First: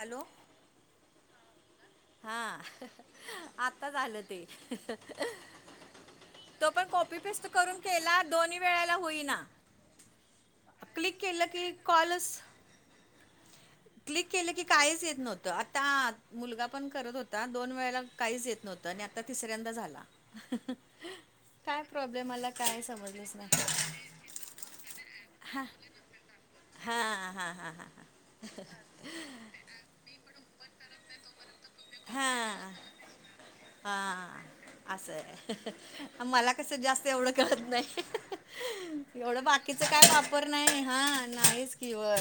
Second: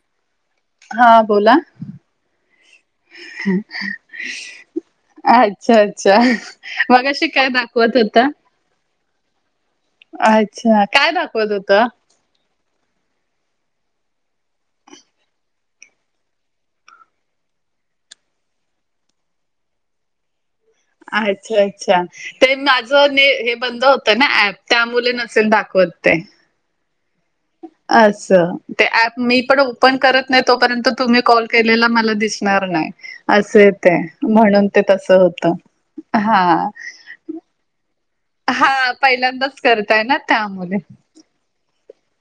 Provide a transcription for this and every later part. Hello हा बोला. हा. आताच झाल ते. अच्छा अच्छा तो पण कॉपी मगाशी पेस्ट काय करून दाखवत केला. होता दोन्ही वेळेला होईना. अच्छा काय क्लिक केल दाखवत की होता कॉलस क्लिक केलं की काहीच येत नव्हत. आता मुलगा पण करत होता दोन वेळेला काहीच येत नव्हतं आणि आता तिसऱ्यांदा झाला. अच्छा काय अच्छा! प्रॉब्लेम आला ते काय माझं समजलंच हे नाही बंद होतं ना ऍप त्यामूळ नसेल दाखवत ते. हा हा हा हा हा. ते अॅप मी पण ओपन करत. नाही तोपर्यंत तुम्ही कॉल केलेला मला दिसणार नाही. असे ते हा म्हणून ते तसं असय होतं हा मला कस जास्त एवढ कळत नाही. हा एवढ पहिल्यांदाच बाकीचा करताय काय ना वापर त्यामुळे नाही हा नाहीच की होय.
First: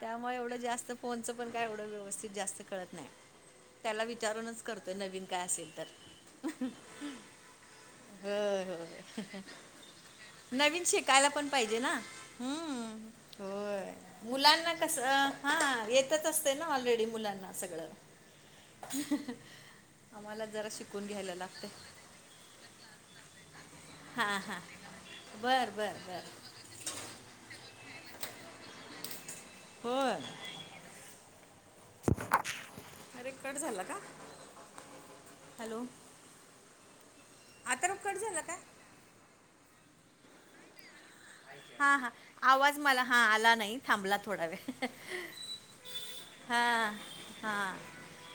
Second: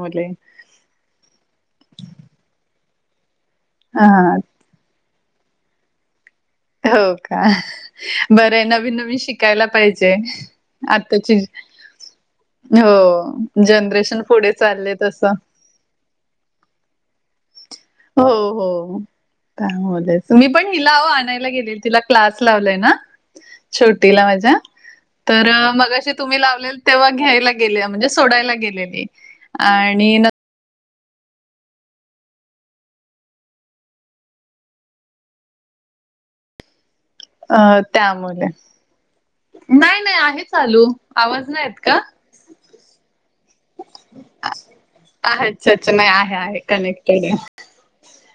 त्यामुळे एवढ जास्त. फोनच पण काय एवढ व्यवस्थित जास्त कळत नाही त्याला हा विचार. तो करतोय नवीन काय असेल तर. हो का होय बरं नवीन नवीन शिकायला पाहिजे. नविन शिकायला आताची पण पाहिजेन हो. जनरेशन पुढे मुलांना चालले कस. तसं. माहीतच असते ना ऑलरेडी मुलांना सगळ. हो हो. आम्हाला मी पण जरा हिला शिकून घ्यायला आणायला लागतंय. गेले तिला क्लास लावलाय ना छोटीला हां माझ्या. हां तर बर मग बर मगाशी बर तुम्ही लावलेल तेव्हा घ्यायला गेले म्हणजे सोडायला गेलेली. होय. आणि न अरे कट झाला का हॅलो. अ आता रप कट झाला त्यामुळे का नाही नाही आहे चालू आवाज नाहीेत का. हां हां आवाज मला हा आला नाही थांबला थोडा वेळ हा. ते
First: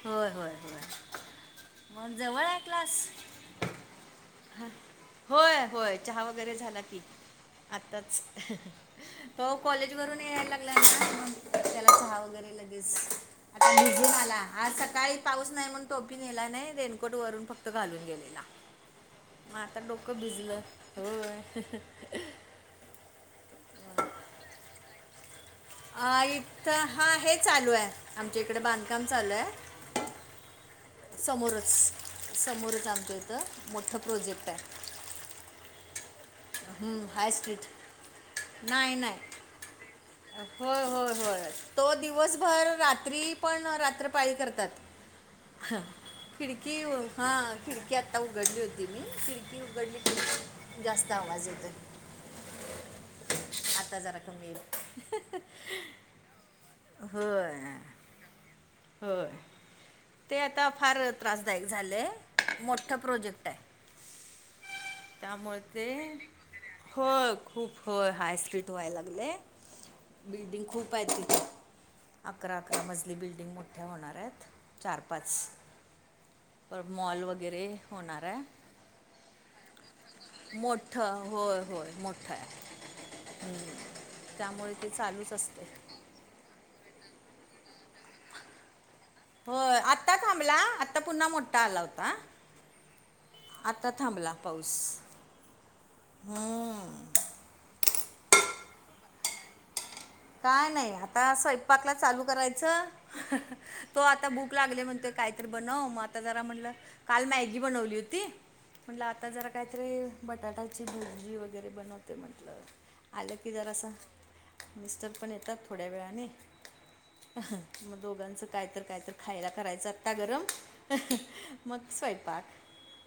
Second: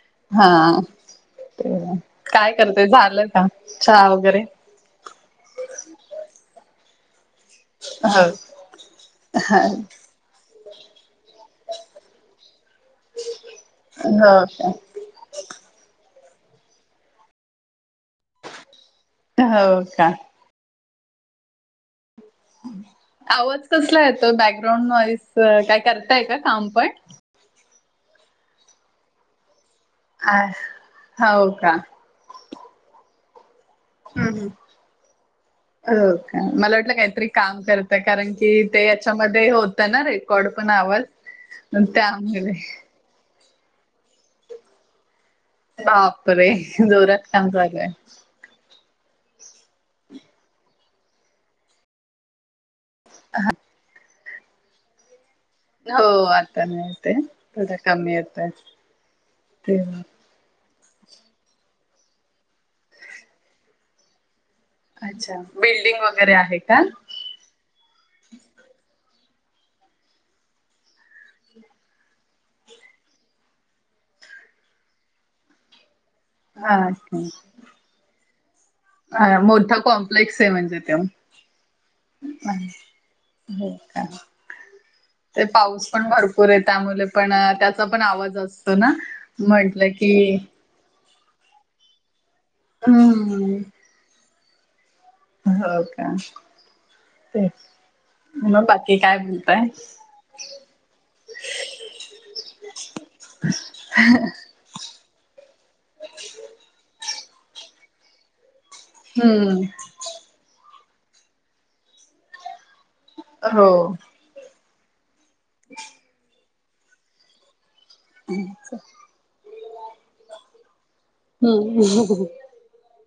हो हो हो. काय करतय झालं का चहा वगैरे. होय होय चहा वगैरे झाला की आताच हो. तो हां. कॉलेजवरून. आला की लगेच त्याला चहा वगैरे. आता भिजुन आला हो का? आज सकाळी. पाऊस नाही म्हणुन टोपीनेली नाही रेनकोट वरून फक्त घालून गेलेला. मग आता हो का? डोकं भिजल होय. आवाज कसला येतो बॅकग्राउंड वाईज काय. आ करताय का काम इथं पण? हा हे चालू आहे आमच्या इकडे बांधकाम चालू आहे. हा. समोरच समोरच आमच्याइथ मोठा हम्म हम्म. प्रोजेक्ट आहे. हो का मला वाटल काहीतरी हाय काम स्ट्रीट करत कारण की ते नाही नाही याच्यामध्ये होताना रेट. होय होय होय तो दिवसभर रात्री. पण रात्र पाळी करतात बापरे खिडकी जोरात हा काम चालू आहे खिडकी आता. उघडली होती मी खिडकी उघडली जास्त आवाज येतो हा आता जरा कमी येईल. हो आता नाही येत आहे होय थोडा कमी येतोय. होय ते आता फार त्रासदायक झाल आहे मोठा प्रोजेक्ट आहे. अच्छा त्यामुळे ते बिल्डिंग वगैरे आहे का? होय खूप. होय हाय स्ट्रीट व्हायला लागले बिल्डिंग खूप आहे तिथे. अकरा अकरा मजली बिल्डिंग मोठ्या होणार आहेत चार पाच हा मॉल वगैरे होणार आहे. अ मोठा कॉम्प्लेक्स आहे म्हणजे ते. मोठं होय होय मोठं आहे हो का? त्यामुळे ते चालूच ते असते पाऊस पण भरपूरे, त्यामुल पण त्याचा पण आवाज असतो ना. होय. म्हटलं की आत्ता थांबला आत्ता पुन्हा मोठ्ठा आलाउता. हम्म. आत्ता थांबला पाऊस. हो का? हम्म. तेच. मग बाकी काय म्हणताय? काय नाई. आता स्वयपाकला चालू करायचं. हं हं तो आता बुक भूक लागलीय म्हणतोय कायतरी बनव, मग आता जरा म्हणलं काल मॅगी बनवली हुती म्हटलं आता जरा हम्म कायतरी बटाट्याची भजी वगैरे बनवते म्हटलं. आलं की हो. जरास मिस्टर पण येतात थोड्या वेळाने, अ हा, मग दोघांचं काय तर काय तर खायला करायच आता गरम अ हं मग हम्म. स्वयपाक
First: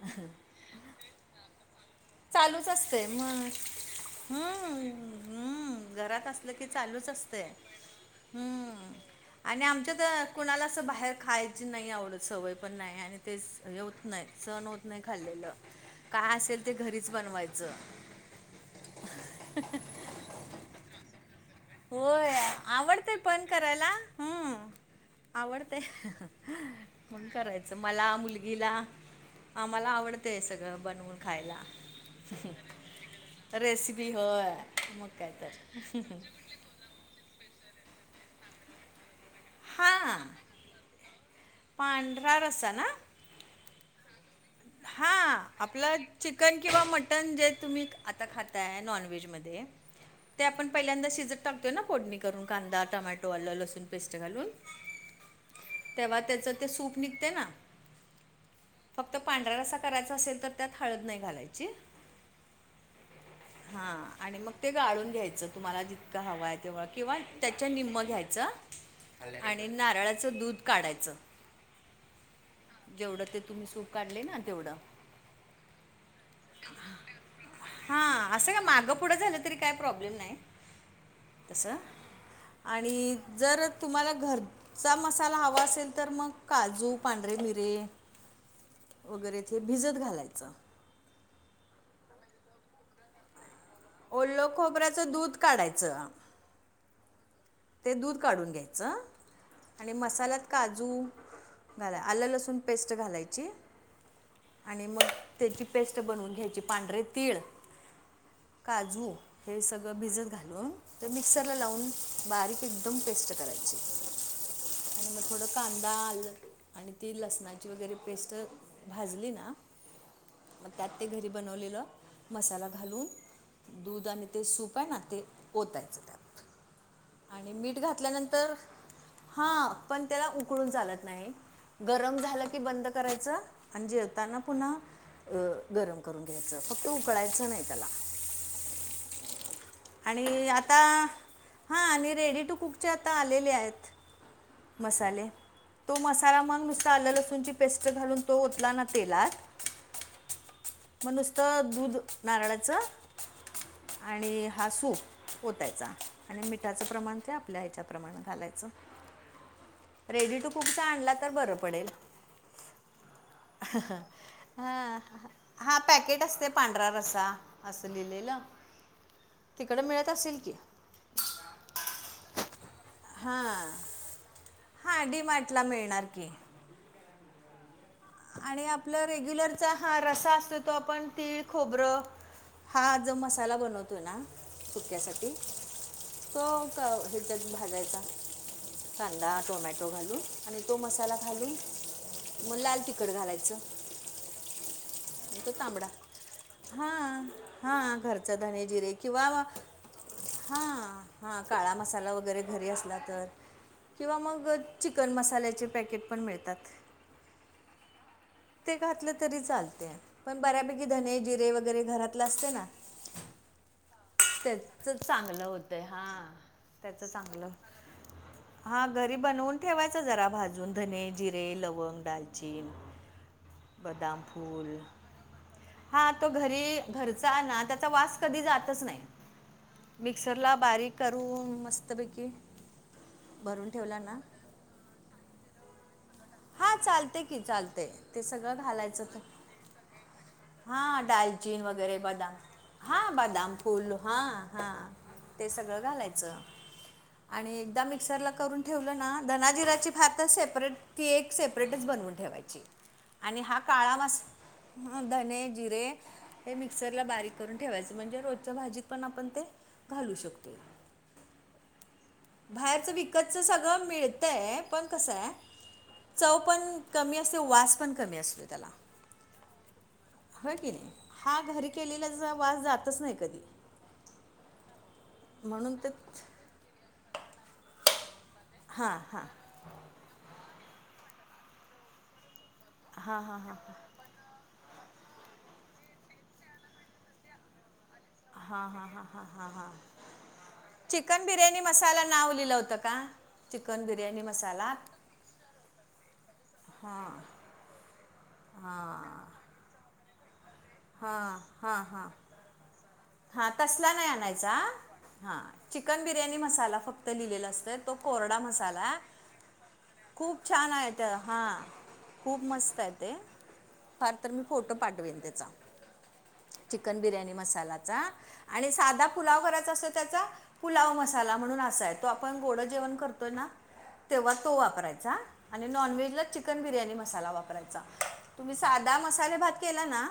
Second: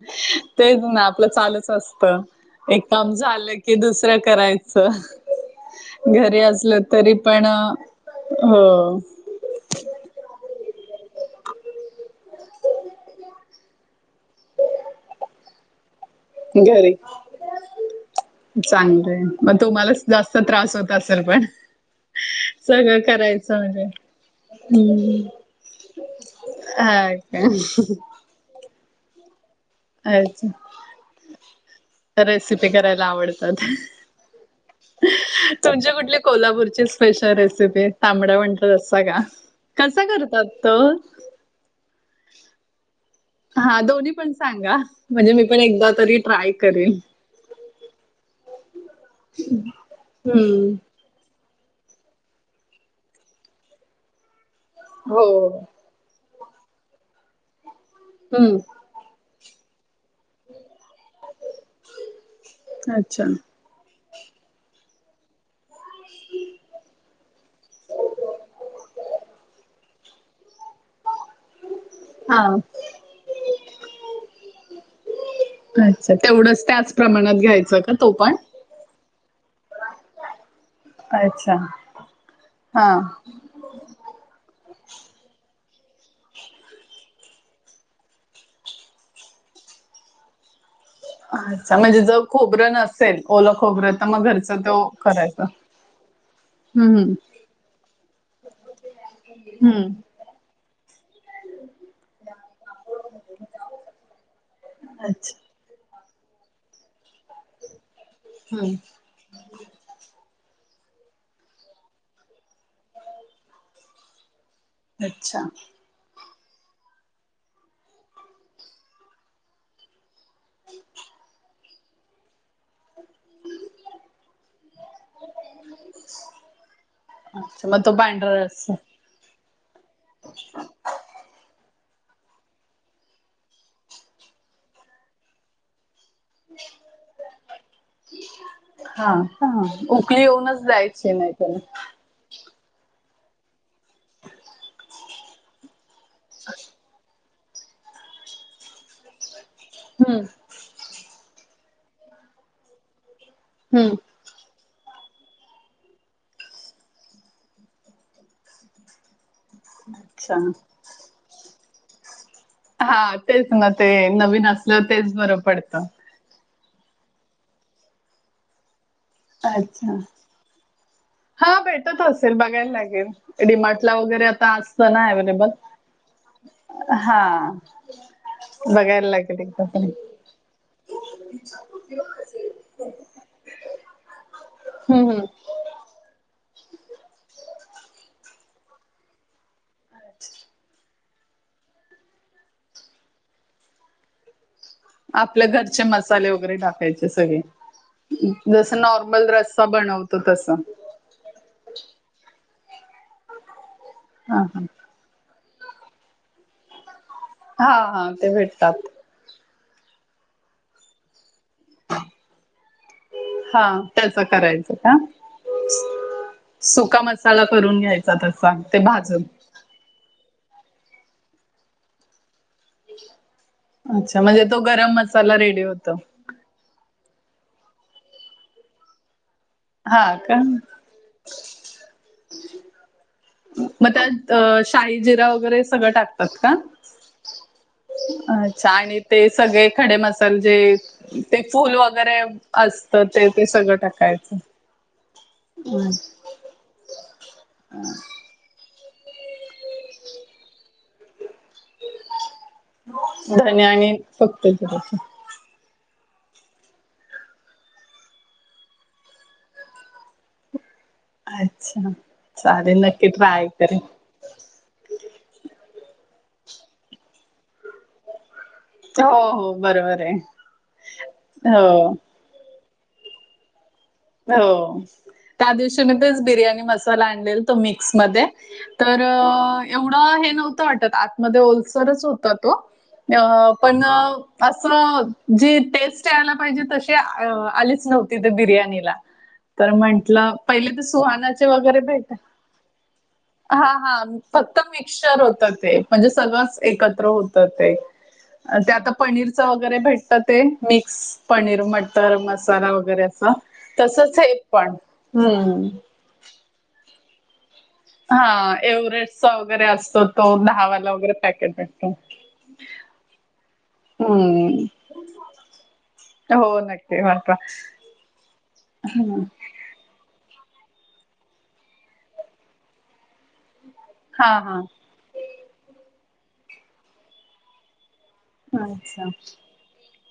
अ हं. तेच ना आपलं चालच अस त चालूच एक असते काम मग झालं की दुसरं करायचं. हम्म, हम्म. घरात घरी की असलं चालूच तरी असते पण. हो. हम्म. आणि आमच्यात कुणाला असं बाहेर खायची नाई आवडत सवय पण नाययाय आणि तेच य होत नाय. सण होत नाय खाल्लेलं. काय असेल ते घरी. घरीच बनवायचं चांगलंय. मग तुम्हाला जास्त त्रास होत असल पण. होय. सगळं आवडतंय पण करायचं म्हणजे. करायला. हम्म. हम्म आवडतय. हं हं हा म्हणून का करायचं मला मुलगीला. आम्हाला आवडतंय अच्छा. सगळं बनवून खायला. रेसिपी करायला आवडतात. रेसिपी होय मग काय तर तुमचे कुठले कोल्हापूरचे स्पेशल रेसिपीए तांबडा पांढरा रस्सा का? कसा हां करतात तो? पांढरा रस्सा ना? हा दोन्ही पण सांगा. हा. म्हणजे मी पण एकदा आपलं तरी ट्राय चिकन किंवा करेन. मटन जे तुम्ही आता खाताय नॉनव्हेज मधे, ते आपण हं. पहिल्यांदा शिजत टाकतो ना फोडणी करून कांदा, टोमॅटो, आलं-लसूण पेस्ट घालून. हो. तेव्हा त्याचं ते सूप निघतय ना? हम्म. फक्त पांढरा रस्सा करायचा असेल तर त्यात हळद नाई घालायची. अच्छा. हा आणि मग ते गाळून घ्यायचं तुम्हाला जी तक हवाय किंवा त्याच्या निम्म घ्यायच आणि नारळाचं दूध काढायच. हां. जेवढं ते तुम्ही सूप काढलय ना, तेवढं. अच्छा. तेवढंच त्याच प्रमाणात घ्यायचं का तो हां, पण? असं काय मागं पुढं झालं तरी काय प्रॉब्लेम नाय अच्छा. तसं हां. आणि जर तुम्हाला घरचा मसाला हवा असेल तर मग काजू, पांढरे मिरे वगैरेत हे भिजत घालायचं. अच्छा. म्हणजे जर खोबरं नसेल, ओल खोबर तर मग ओलं घरच तो खोबऱ्याचं दूध करायचं. काढायचं हम्म हम. ते दूध काढून घ्यायचं आणि हं. मसाल्यात काजू घाला आलं लसूण पेस्ट घालायची. आणि मग अच्छा. तेची पेस्ट बनवून घ्यायची. पांढरे तीळ, हं. काजू, हे सगळं भिजत घालून ते मिक्सरला लावून. बारीक एकदम पेस्ट करायची आणि मग थोड अच्छा. कांदा आल. आणि ती लसणाची वगैरे पेस्ट भाजली ना मग त्यात ते घरी बनवलेलं मसाला घालून. दूध आणि ते सूप आहे ना ते ओतायचं त्यात. आणि अच्छा मीठ मग तो पांढरा घातल्यानंतर रस्सा हा पण त्याला उकळून चालत नाही. गरम झालं की बंद करायचं अन् जेवताना पुन्हा. अ गरम करून घ्यायचं फक्त उकळायचं नाही त्याला. हा हा उकली येऊनच द्यायची नाही तेला. हा आणि रेडी टू कुक. चे आता आलेले आहेत. मसाले तो मसाला मग नुसता लसूची पेस्ट घालून तो होतला ना तेलात. हम्म. मग नुसतं दूध नारळाचं. हम्म. आणि हा सूप ओतायचा आणि मिठाचं प्रमाण ते आपल्या ह्याच्याप्रमाणे घालायचं. अच्छा रेडी टू कुकचा आणला तर बरं पडेल. हा तेच ना ह ते नवीन असलं हा हा तेच बरं हा पडतं. पॅकेट असते. पांढरा रसा असं लिहिलेलं. तिकडं अच्छा मिळत असेल की? हा भेटत असेल बघायला लागेल हां डिमार्टला वगैरे आता असतं ना अव्हेलेबल. ओके. हा आणि आपला बघायला लागेल एकदा रेग्युलरचा तरी. हा रसा असतो तो आपण तीळ खोबरं. हा जो मसाला बनवतो आहे ना हम्म हम्म. सुक्यासाठी. तो का हच्यात भाजायचा. कांदा टोमॅटो घालू आणि तो मसाला घालून मग लाल त. कड घालायचं. आपल्या तो घरचे तांबडा मसाले वगैरे हा टाकायचे सगळे. हा घरचा धने जसं जिरे किंवा नॉर्मल रस्सा बनवतो तसं. हा हा काळा मसाला वगैरे घरी असला तर किंवा हा मग हा चिकन मसाल्याचे पॅकेट पण मिळतात. हा हा ते भेट. ते घातलं तरी चालते पण बऱ्यापैकी धने जिरे वगैरे घरातलं असते ना. हा त्याच करायचं का? त्याचं चांगलं होतंय हा सुका त्याचं मसाला चांगलं करून घ्यायचा तसा ते भाजून. ठेवायच जरा भाजून धने जिरे लवंग दालचीन. अच्छा बदाम म्हणजे तो फूल गरम मसाला रेडी होतो. हा तो घरी घरचा ना त्याचा वास कधी जातच नाही. हा का मिक्सरला बारीक करून मस्तपैकी. भरून मग ठेवला ना त्यात शाई जिरा वगैरे सगळं टाकतात का? हा चालते की चालते ते सगळं अच्छा आणि घालायचं तर ते सगळे. खडे मसाले हा जे ते दालचीन फूल वगैरे बदाम असत हा ते ते बदाम सगळं फूल हा टाकायचं. हा ते सगळं हम्म. घालायचं आणि एकदा मिक्सरला करून. ठेवलं ना धना जिराची भात सेपरेट ती क एक सेप टच बनवून ठेवायची आणि हा धने काळा मास फक्त जिऱ्याचं. धने. जिरे हे मिक्सरला बारीक करून ठेवायच, म्हणजे रोजच्या भाजीत पण आपण ते घालू शकतो. अच्छा चालेल बाहेरच नक्की विकतच ट्राय करेन. सगळं मिळतय पण कसं ये, चव पण कमी असते, वास पण कमी असतो, त्याला. हो हो बरोबर ये. होय की नाही हा घरी केलेलाचा, वास जातच नाही कधी. हो. त्या म्हणून दिवशी ते मी तेच बिर्याणी मसाला आणलेल, तो मिक्स म हां तर हां एवढा हे नव्हतं वाटत, आतमध्ये ओलसरच होता तो, हां हां अ हां पण असं जी टेस्ट यायला पाहिजे, तशी आलीच नव्हती त्या हां हां बिर्याणीला. हां हां हां हां तर म्हंटलं, पहिले तर चिकन सुहानाचे बिर्याणी वगैरे मसाला भेट नाव लिहिलं होतं का हा चिकन हा बिर्याणी फक्त मसाला मिक्सर होतं ते, ल. म्हणजे सगळंच एकत्र हां होतं ते ते हां आता पनीरचं वगैरे भेटत ते, मिक्स हां पनीर मटर म साला वगैरे असा. तस्सा नाही आणायचा, हा चिकन बिर्याणी मसाला फक्त लिहिलेला असत. तो कोरडा हां. मसाला, एव्हरेस्टचा वगैरे असतो तो खूप छान आहे दहावाला वगैरे त हा. पॅकेट भेटतो. खूप मस्त ये ते. फार तर मी हम्म. फोटो पाठवेन त्याचा, हो चिकन नक्की बिर्याणी पाठवा. मसाला. आं, आणि साधा पुलाव बनवायचा असल त्याचा पुलाव मसाला म्हणून असाय, तो आपण गोड जेवण करतोय ना? तेव्हा हां, तो हां. वापरायचा आणि नॉनव्हेजला चिकन बिर्याणी मसाला वापरायचा. तुम्ही साधा अच्छा. मसाले भात केला ना,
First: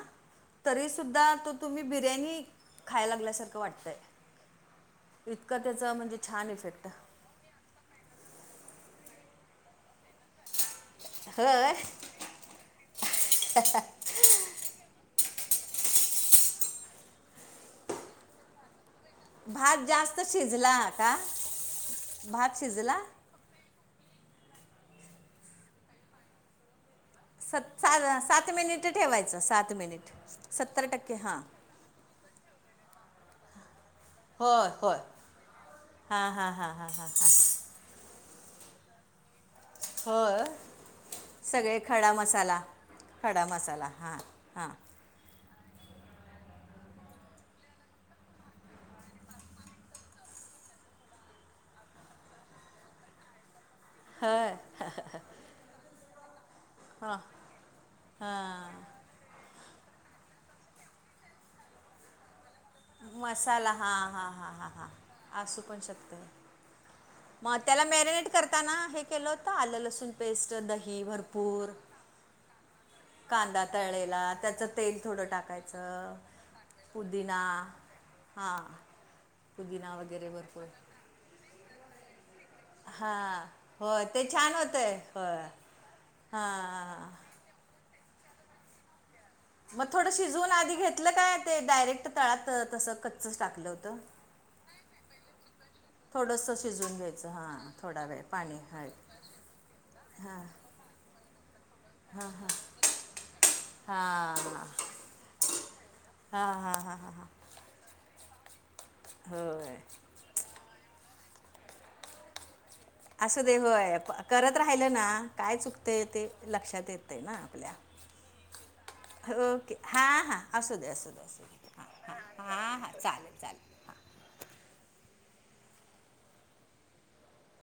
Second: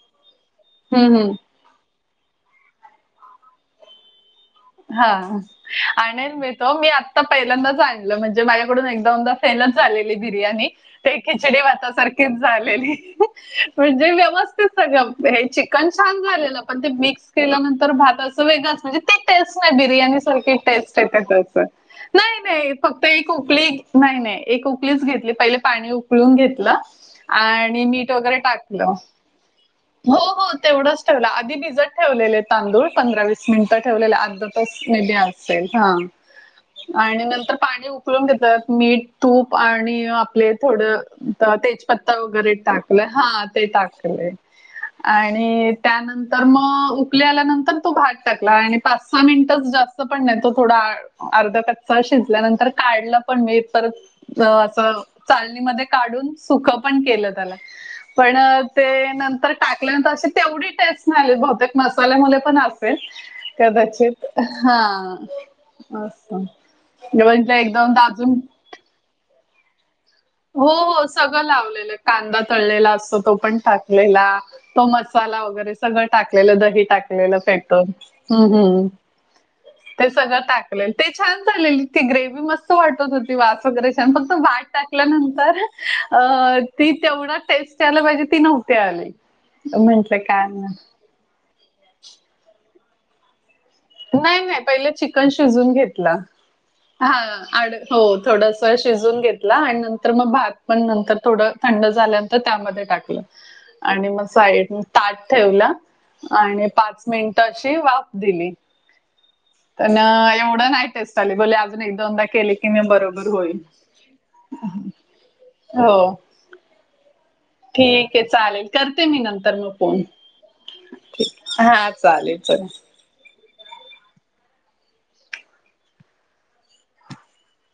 तरी हम्म, सुुद्धा हम्म. तो तुम्ही बिर्याणी खाया लागल्यासारखं वाटतय. हा आनेल छान मी तो, इफेक्ट मी आ ता पहिल्यांदाच आणलं, म्हणजे माझ्याकडून एक दोनदा फेलच झालेली बिर्याणी, ते खिचडी होय भातासारखीच झालेली, म्हणजे व्यवस तीत सगळं, हे चिकन छान झालेलं पण ते मिक्स केल्यानंतर भात असं वेगळंच, म्हणजे ते टेस्ट, नाही भात बिरयानी जास्त सारखी शिजला टेस्ट का येते त्याचं, भात नाही-नाही शिजला फक्त एक ऊकली, नाही नाही एक उकलीच घेतली, पहिले पाणी उकळून घेतलं. सत आणि सात मीठ वगैरे सात मिनिट टाकलं, ठेवायचं सात मिनिट हो हो सत्तर तेवढंच टक्के ठेवलं, हां आधी भिजत ठेवलेले तांदूळ, पंधरा वीस मिनिटात ठेवलेले अर्धा होय तास मे होय बी असेल, हां हा हा हा हा हा आणि हा नंतर पाणी उकळऊन घेतात, मीठ तूप आणि हो आपले थोडं सगळे खडा त-तेजपत्ता वगैरे मसाला टाकलंय, खडा हा ते मसाला हा टाकलेय. हा. आणि त्यानंतर मग उकली आल्यानंतर तो भात टाकला आणि पाच-सहा मिनिटच जास्त पण नाही, तो थोडा अर्धा कच्चा शिजल्यानंतर काढला पण मी परत ह तो असं चालणीमध्ये काढून सुक पण हा केलं त्याला, पण ते नंतर टाकल्यानंतर अशी तेवढी टेस्ट नाही, बहुतेक मसाल्या मदे पण असे मसाला हां हां हां हां हां असू पण शकत. असं म्हटलं मग त्याला एकदम मॅरिनेट दाबून करताना हे केलं का? आलं लसूण पेस्ट हो दही हो सगळं भरपूर लावलेलं कांदा तळलेला असतो, तो पण कांदा तळलेला टाकलेला. त्याचं तो तेल थोडं मसाला वगैरे सगळ टाकायचं टाकलेलं, दही पुदिना टाकलेलं, फेटून्. हां पुदिना ते वगैरे सगळं भरपूर टाकलेल ते छान झालेली ती ग्रेव मस्त. वाटत होती हां वास वगैरे हो ते फक्त छान वाट होतं आहे हो टाकल्यानंतर अ ती हां तेवढा. टस्ट आला पाहिजे ती नव्हती आली. मग थोडं म्हंटल काय शिजवून आधी नाही घेतलं काय ते डायरेक्ट तळात तसं कच्चच टाकलं होतं. नाही नाही पहिले चिकन शिजून घेत. थोडंसं शिजवून घ्यायचं हां थोडा वेळ पाणी थोडस हळद शिजून घेतला आणि नंतर मग भात पण नर थोडं थंड झाल्यानंतर त्यामध्ये टाकलं. आणि मग हां हां साईड ताट ठेवला हां आणि हां पाच हां हां मिनिटं अशी वाफ दिली. होय पण एवढं नाही टेस्ट आली बोले अजून एक दोनदा केले की मी बरोबर. असं दे होईल होय करत राहिलं ना काय हो चुकतंय ते लक्षात येतय ना आपल्याला. ठीक आहे चालेल. करते मी नंतर मग ओके फोन हां हां असू दे असू दे ठीक असू दे हां हा हां चालेल चल हां हां चालेल चालेल.